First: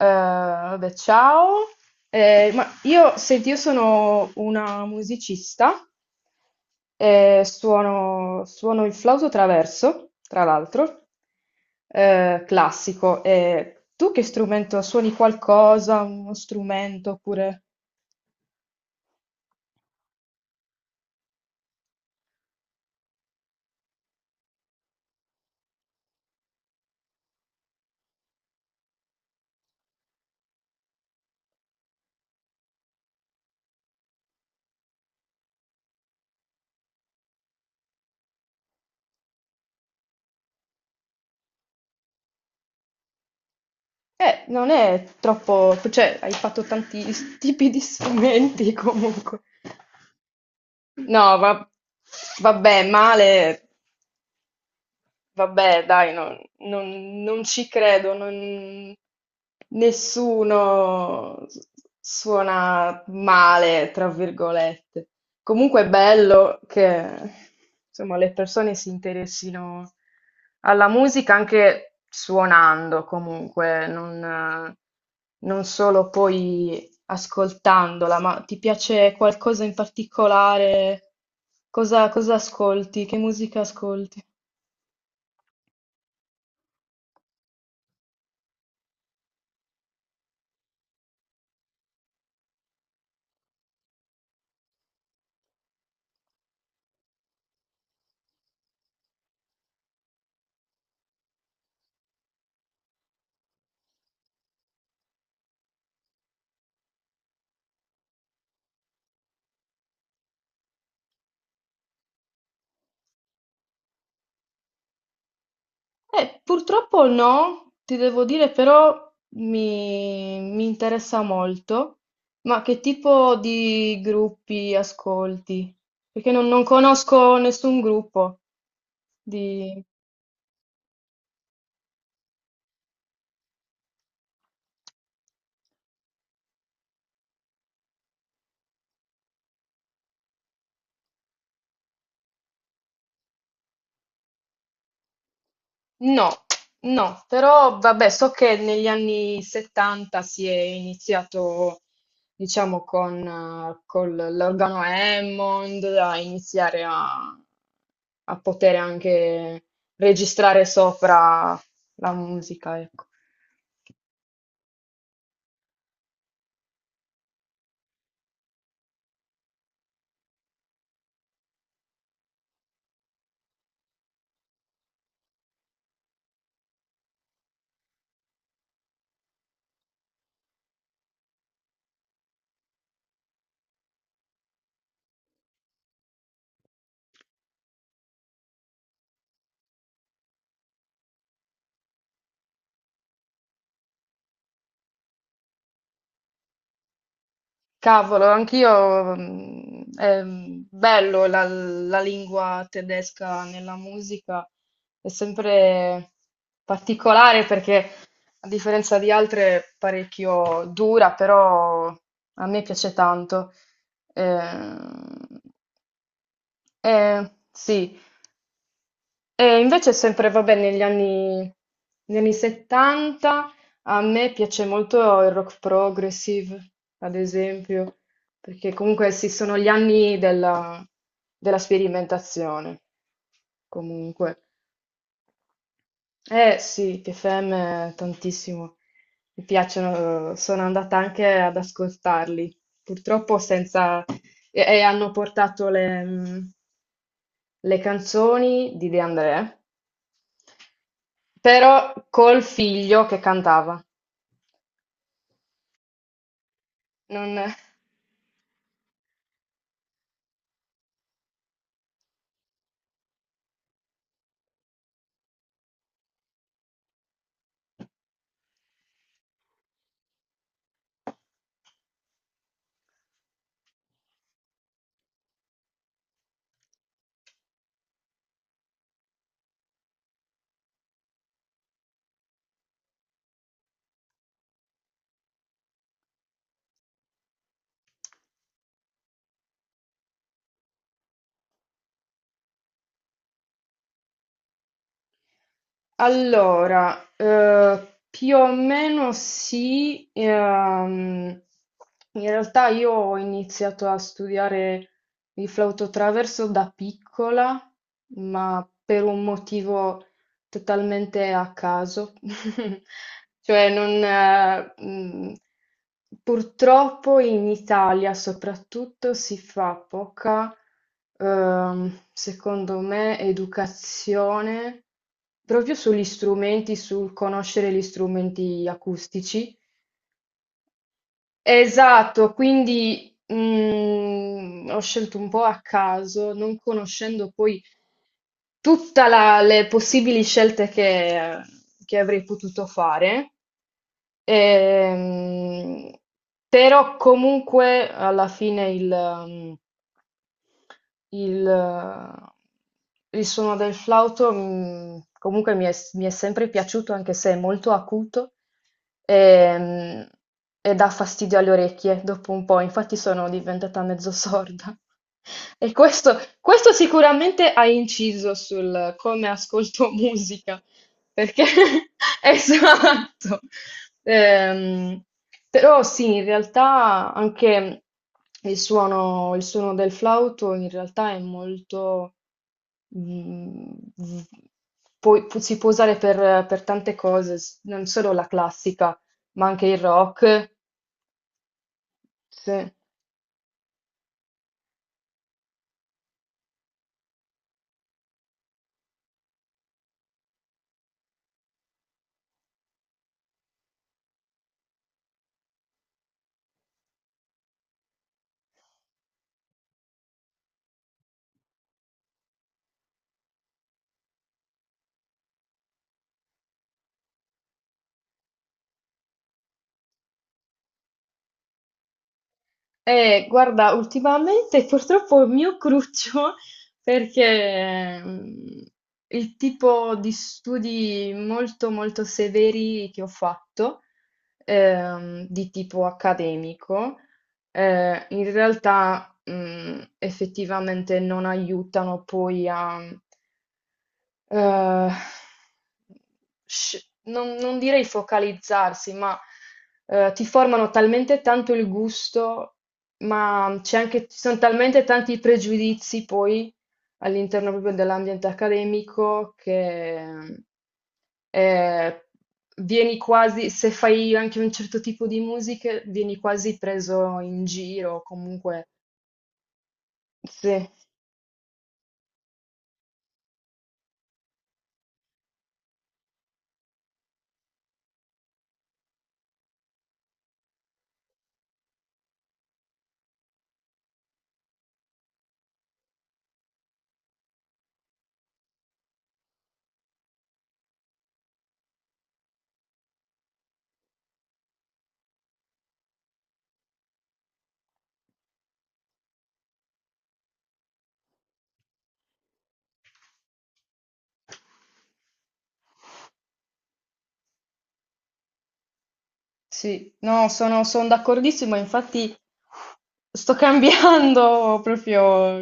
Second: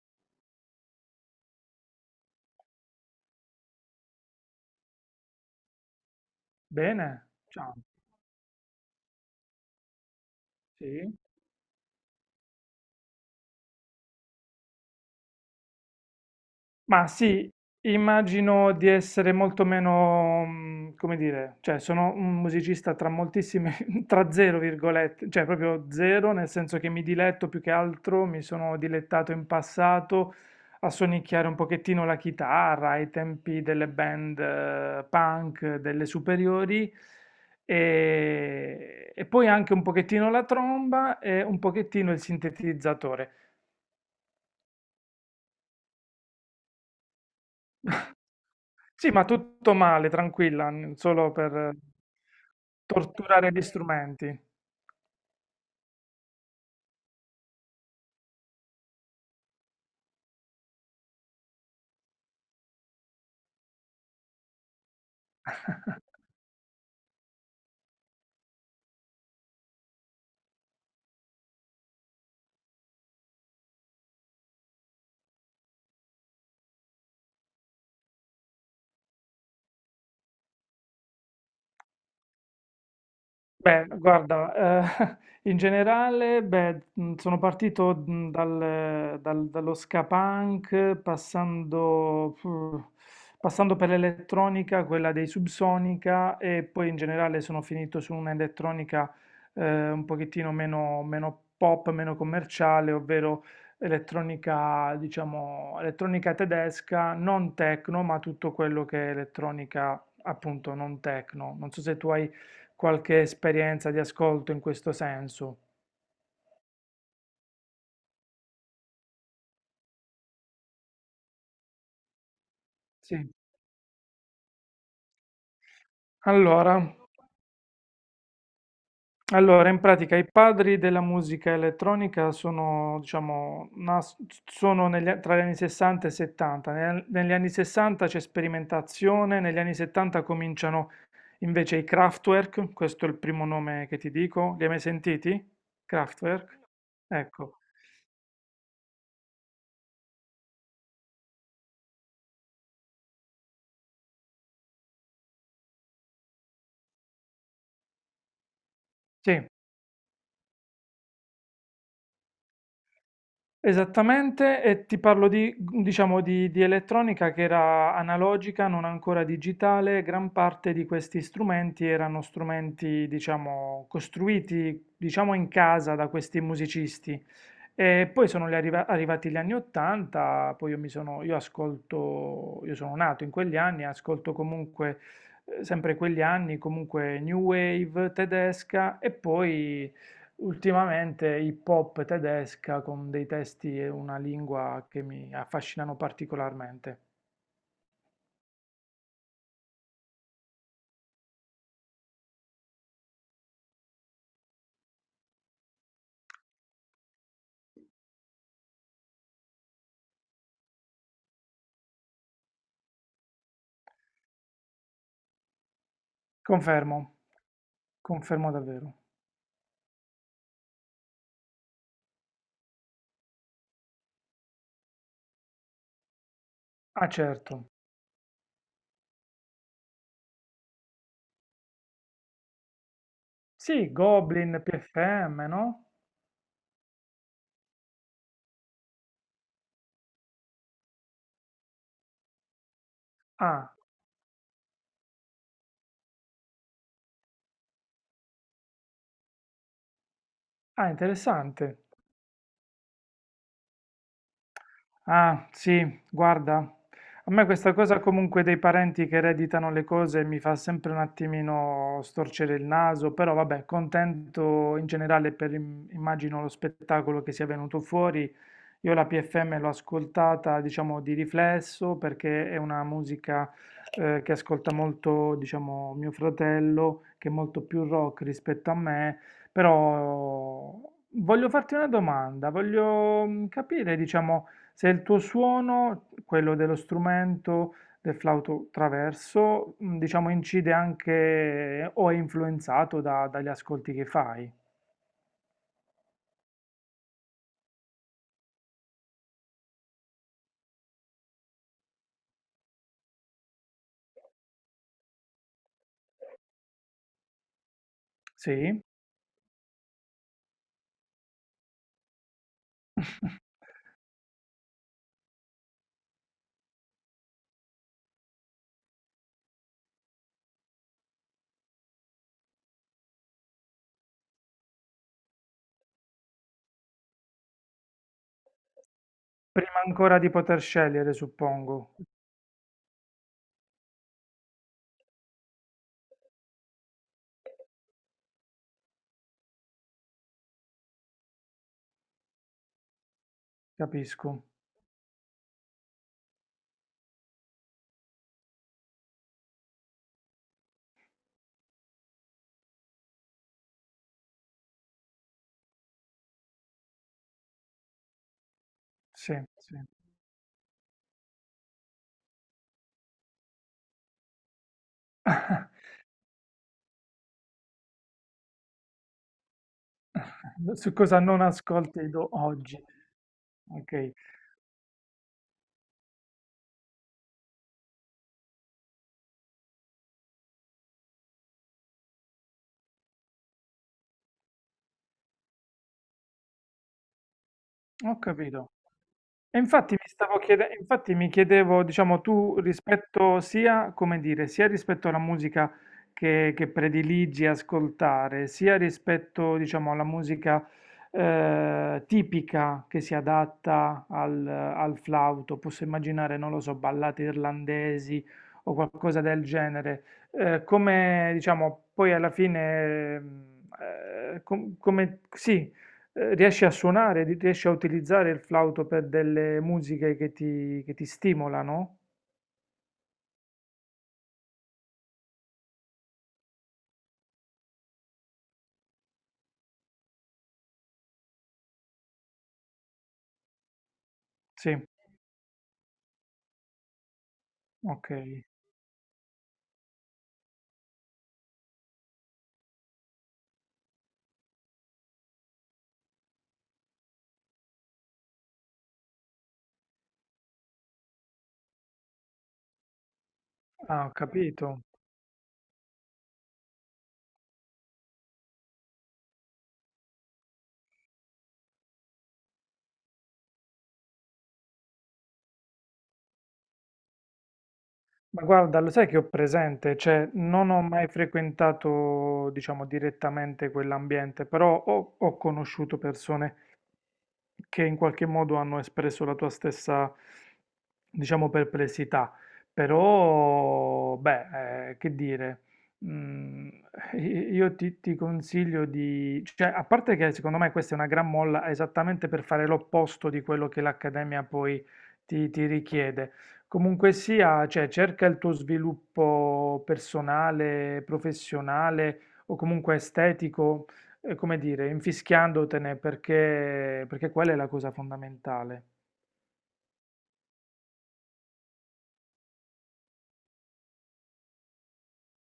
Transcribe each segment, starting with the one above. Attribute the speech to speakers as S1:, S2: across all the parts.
S1: Ciao. Ma io, senti, io sono una musicista,
S2: Bene, ciao.
S1: suono il flauto traverso, tra l'altro,
S2: Sì.
S1: classico. E tu che strumento suoni qualcosa, uno
S2: Ma
S1: strumento
S2: sì,
S1: oppure...
S2: immagino di essere molto meno, come dire, cioè sono un musicista tra moltissime, tra zero virgolette, cioè proprio zero, nel senso che mi diletto più che altro, mi sono dilettato in passato a sonicchiare un pochettino la chitarra ai tempi delle band punk delle superiori e poi anche un pochettino la tromba e un pochettino il sintetizzatore.
S1: Non è troppo... hai fatto tanti tipi di strumenti
S2: Sì, ma
S1: comunque.
S2: tutto male, tranquilla, solo
S1: No,
S2: per
S1: vabbè,
S2: torturare gli
S1: male.
S2: strumenti.
S1: Vabbè, dai, non ci credo, nessuno suona male, tra virgolette. Comunque è bello che, insomma, le persone si interessino alla musica anche suonando, comunque, non solo poi ascoltandola, ma ti piace qualcosa in particolare? Cosa ascolti? Che musica
S2: Beh,
S1: ascolti?
S2: guarda, in generale, beh, sono partito dallo ska punk, passando per l'elettronica, quella dei Subsonica, e poi in generale sono finito su un'elettronica un pochettino meno, meno pop, meno commerciale, ovvero elettronica, diciamo, elettronica tedesca, non techno, ma tutto quello che è elettronica, appunto, non techno. Non so se tu hai qualche esperienza di ascolto in questo senso.
S1: Purtroppo no, ti devo dire però mi interessa molto, ma che
S2: Sì.
S1: tipo di gruppi ascolti? Perché non
S2: Allora,
S1: conosco nessun gruppo
S2: allora, in
S1: di...
S2: pratica i padri della musica elettronica sono, diciamo, sono tra gli anni 60 e 70. Negli anni 60 c'è sperimentazione, negli anni 70 cominciano invece i Kraftwerk, questo è il primo nome che ti dico. Li hai mai sentiti?
S1: No,
S2: Kraftwerk?
S1: no,
S2: Ecco.
S1: però vabbè, so che negli anni 70 si è iniziato, diciamo, con, l'organo Hammond a iniziare a, a poter
S2: Sì.
S1: anche registrare sopra la musica, ecco.
S2: Esattamente, e ti parlo di, diciamo, di elettronica che era analogica, non ancora digitale. Gran parte di questi strumenti erano strumenti, diciamo, costruiti, diciamo, in casa da questi musicisti. E poi sono gli arrivati gli anni 80, poi io sono nato in quegli anni, ascolto comunque, sempre quegli anni, comunque New Wave tedesca e poi ultimamente hip hop tedesca con dei testi e una lingua che mi affascinano particolarmente.
S1: Cavolo, anch'io, mm, è bello la lingua tedesca nella musica, è sempre particolare perché a differenza di altre è parecchio dura, però a me piace tanto. Eh,
S2: Confermo,
S1: sì,
S2: confermo davvero.
S1: e invece è sempre, vabbè, negli anni 70 a me piace molto il rock progressive,
S2: Ah,
S1: ad
S2: certo.
S1: esempio, perché comunque sì, sono gli anni della sperimentazione,
S2: Sì,
S1: comunque.
S2: Goblin, PFM, no?
S1: Eh sì, TFM tantissimo, mi piacciono, sono andata anche ad ascoltarli, purtroppo
S2: Ah,
S1: senza... e hanno portato le canzoni di De André.
S2: ah, interessante.
S1: Però col figlio che cantava.
S2: Ah, sì, guarda, a
S1: Non...
S2: me questa cosa comunque dei parenti che ereditano le cose mi fa sempre un attimino storcere il naso, però vabbè, contento in generale per immagino lo spettacolo che sia venuto fuori. Io la PFM l'ho ascoltata, diciamo, di riflesso perché è una musica che ascolta molto, diciamo, mio fratello, che è molto più rock rispetto a me. Però voglio farti una domanda, voglio capire, diciamo, se il tuo suono, quello dello strumento, del flauto traverso, diciamo incide anche o è influenzato dagli ascolti che fai.
S1: Allora, più o meno sì, in realtà io ho iniziato a studiare il flauto traverso da piccola, ma
S2: Sì.
S1: per un motivo totalmente a caso. Cioè, non, purtroppo in Italia soprattutto si fa poca, secondo me, educazione proprio sugli strumenti, sul conoscere gli strumenti acustici.
S2: Prima ancora di poter scegliere, suppongo.
S1: Esatto, quindi ho scelto un po' a caso, non conoscendo poi tutta la le possibili scelte che avrei potuto fare,
S2: Capisco.
S1: ehm, però comunque alla fine il suono del flauto comunque mi è sempre piaciuto, anche se è molto acuto
S2: Sì,
S1: e,
S2: sì.
S1: mm, e dà fastidio alle orecchie dopo un po', infatti sono diventata mezzo sorda. E questo sicuramente ha inciso sul come ascolto musica.
S2: Su cosa non
S1: Perché
S2: ascolti oggi.
S1: esatto.
S2: Ok,
S1: Ehm, però sì, in realtà anche il suono del flauto in realtà è molto... mm, v- poi si può usare per tante cose, non solo
S2: ho
S1: la
S2: capito.
S1: classica, ma
S2: E
S1: anche il
S2: infatti mi stavo
S1: rock.
S2: infatti mi chiedevo, diciamo, tu
S1: Sì.
S2: rispetto sia, come dire, sia rispetto alla musica che prediligi ascoltare, sia rispetto, diciamo, alla musica tipica che si adatta al flauto, posso immaginare, non lo so, ballate irlandesi o qualcosa del genere, come, diciamo, poi alla fine, come, sì, riesci a suonare, riesci a utilizzare il flauto per delle musiche che ti stimolano?
S1: Guarda, ultimamente purtroppo è il mio cruccio perché il tipo di studi molto molto severi che ho fatto,
S2: Sì,
S1: di tipo accademico,
S2: ok.
S1: in realtà effettivamente non aiutano poi a eh, non direi focalizzarsi, ma ti formano talmente tanto il gusto, ma
S2: Ah, ho
S1: ci sono
S2: capito.
S1: talmente tanti pregiudizi poi all'interno proprio dell'ambiente accademico che eh, vieni quasi, se fai anche un certo tipo di musica, vieni quasi preso in giro,
S2: Ma
S1: comunque.
S2: guarda, lo sai che ho presente, cioè
S1: Sì,
S2: non ho mai frequentato, diciamo, direttamente quell'ambiente, però ho conosciuto persone che in qualche modo hanno espresso la tua stessa, diciamo, perplessità. Però, beh, che dire, mm, io ti consiglio di, cioè, a parte che secondo me questa è una gran molla esattamente per fare l'opposto di quello che l'Accademia poi ti richiede. Comunque sia, cioè, cerca il tuo sviluppo personale, professionale o comunque estetico come dire, infischiandotene perché quella è la cosa fondamentale.
S1: sì, no, sono d'accordissimo, infatti. Sto cambiando proprio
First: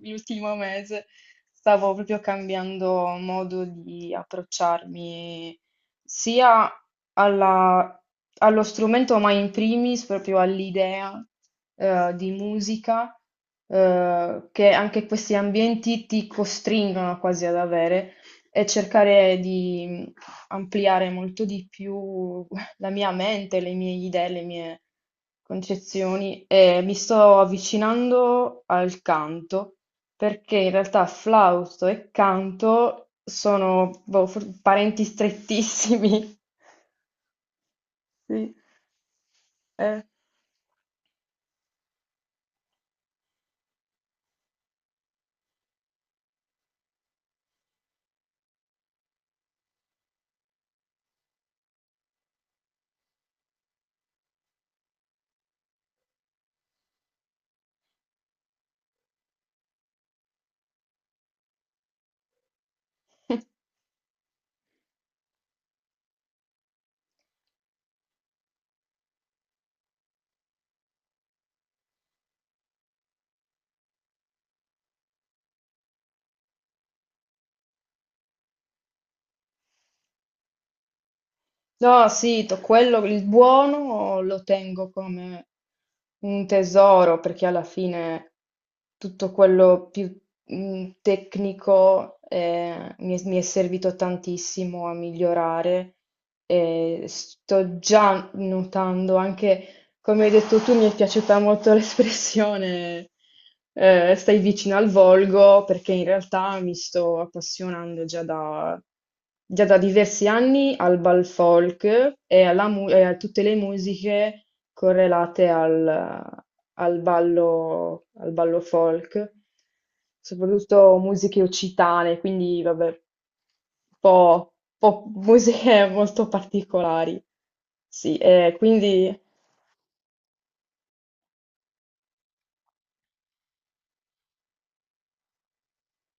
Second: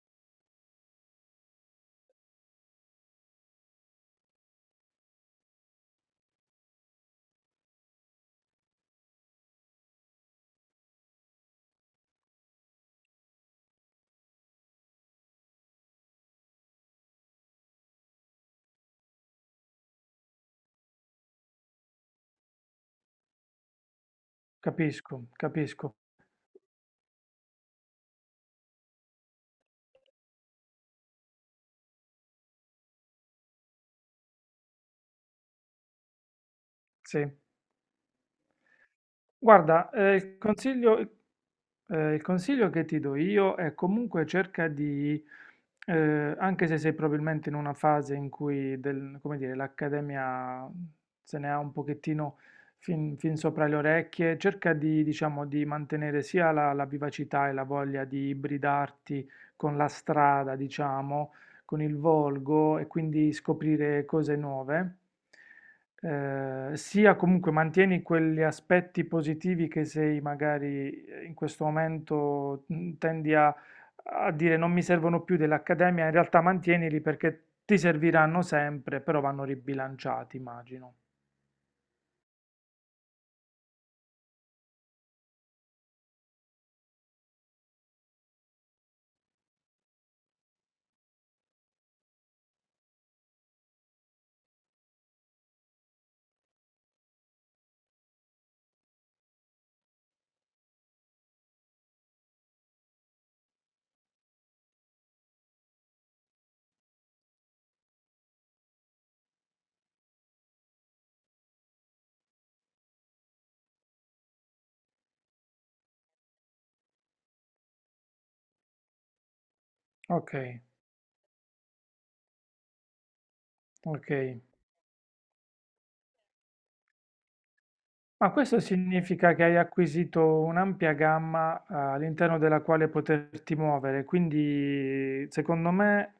S1: l'ultimo mese, stavo proprio cambiando modo di approcciarmi sia alla- allo strumento, ma in primis proprio all'idea di musica che anche questi ambienti ti costringono quasi ad avere e cercare di ampliare molto di più la mia mente, le mie idee, le mie
S2: Capisco, capisco.
S1: concezioni e mi sto avvicinando al canto perché in realtà flausto e canto sono boh, parenti strettissimi.
S2: Sì.
S1: Sì.
S2: Guarda,
S1: Eh.
S2: il consiglio che ti do io è comunque cerca di, anche se sei probabilmente in una fase in cui come dire, l'accademia se ne ha un pochettino fin sopra le orecchie, cerca di, diciamo, di mantenere sia la vivacità e la voglia di ibridarti con la strada, diciamo, con il volgo e quindi scoprire cose nuove sia comunque mantieni quegli aspetti positivi che sei magari in questo momento tendi a dire non mi servono più dell'accademia, in realtà mantienili perché ti serviranno sempre, però vanno ribilanciati, immagino.
S1: No, sì, quello, il buono lo tengo come un tesoro perché alla fine tutto quello più tecnico mi è servito tantissimo a migliorare e sto già notando anche come hai detto tu, mi è piaciuta molto l'espressione stai vicino al volgo, perché in realtà mi sto appassionando già da diversi anni al bal folk alla e a tutte le musiche correlate al ballo folk,
S2: Ok,
S1: soprattutto musiche occitane, quindi vabbè,
S2: ok.
S1: un po' musiche molto particolari. Sì,
S2: Ma
S1: e
S2: questo
S1: quindi...
S2: significa che hai acquisito un'ampia gamma, all'interno della quale poterti muovere, quindi secondo me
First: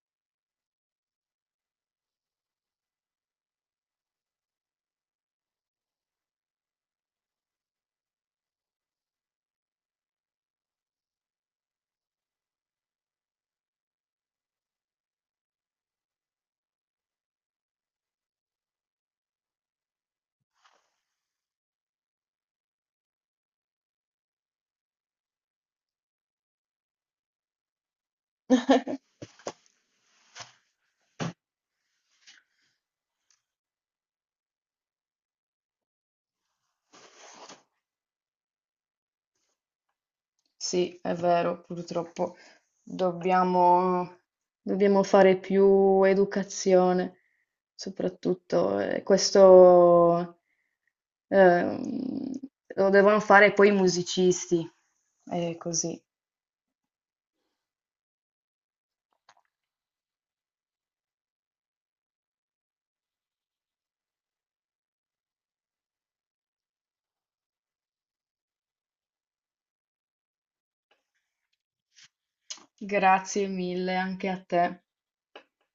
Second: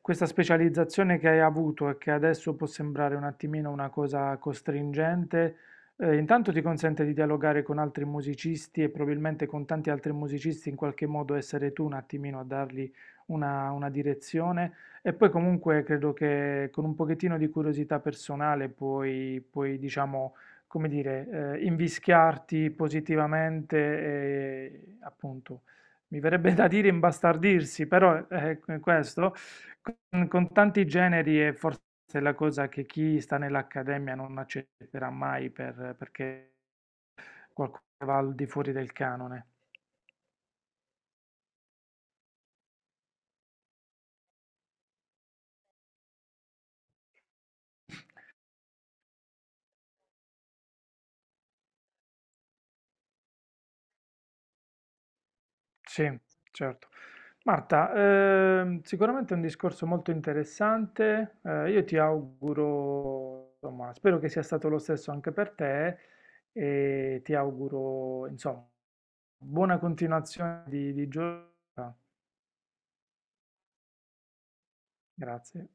S2: questa specializzazione che hai avuto e che adesso può sembrare un attimino una cosa costringente, intanto ti consente di dialogare con altri musicisti e probabilmente con tanti altri musicisti in qualche modo essere tu un attimino a dargli una direzione e poi comunque credo che con un pochettino di curiosità personale puoi diciamo come dire, invischiarti positivamente e appunto, mi verrebbe da dire imbastardirsi, però è questo, con, tanti generi è forse la cosa che chi sta nell'accademia non accetterà mai perché qualcosa va al di fuori del canone.
S1: Sì, è vero, purtroppo dobbiamo, dobbiamo fare più educazione, soprattutto questo ehm, lo devono fare poi i musicisti, è così.
S2: Sì, certo. Marta, sicuramente è un discorso molto interessante. Io ti auguro, insomma, spero che sia stato lo stesso anche per te e ti auguro, insomma, buona continuazione di giornata.
S1: Grazie mille anche a te.
S2: Grazie.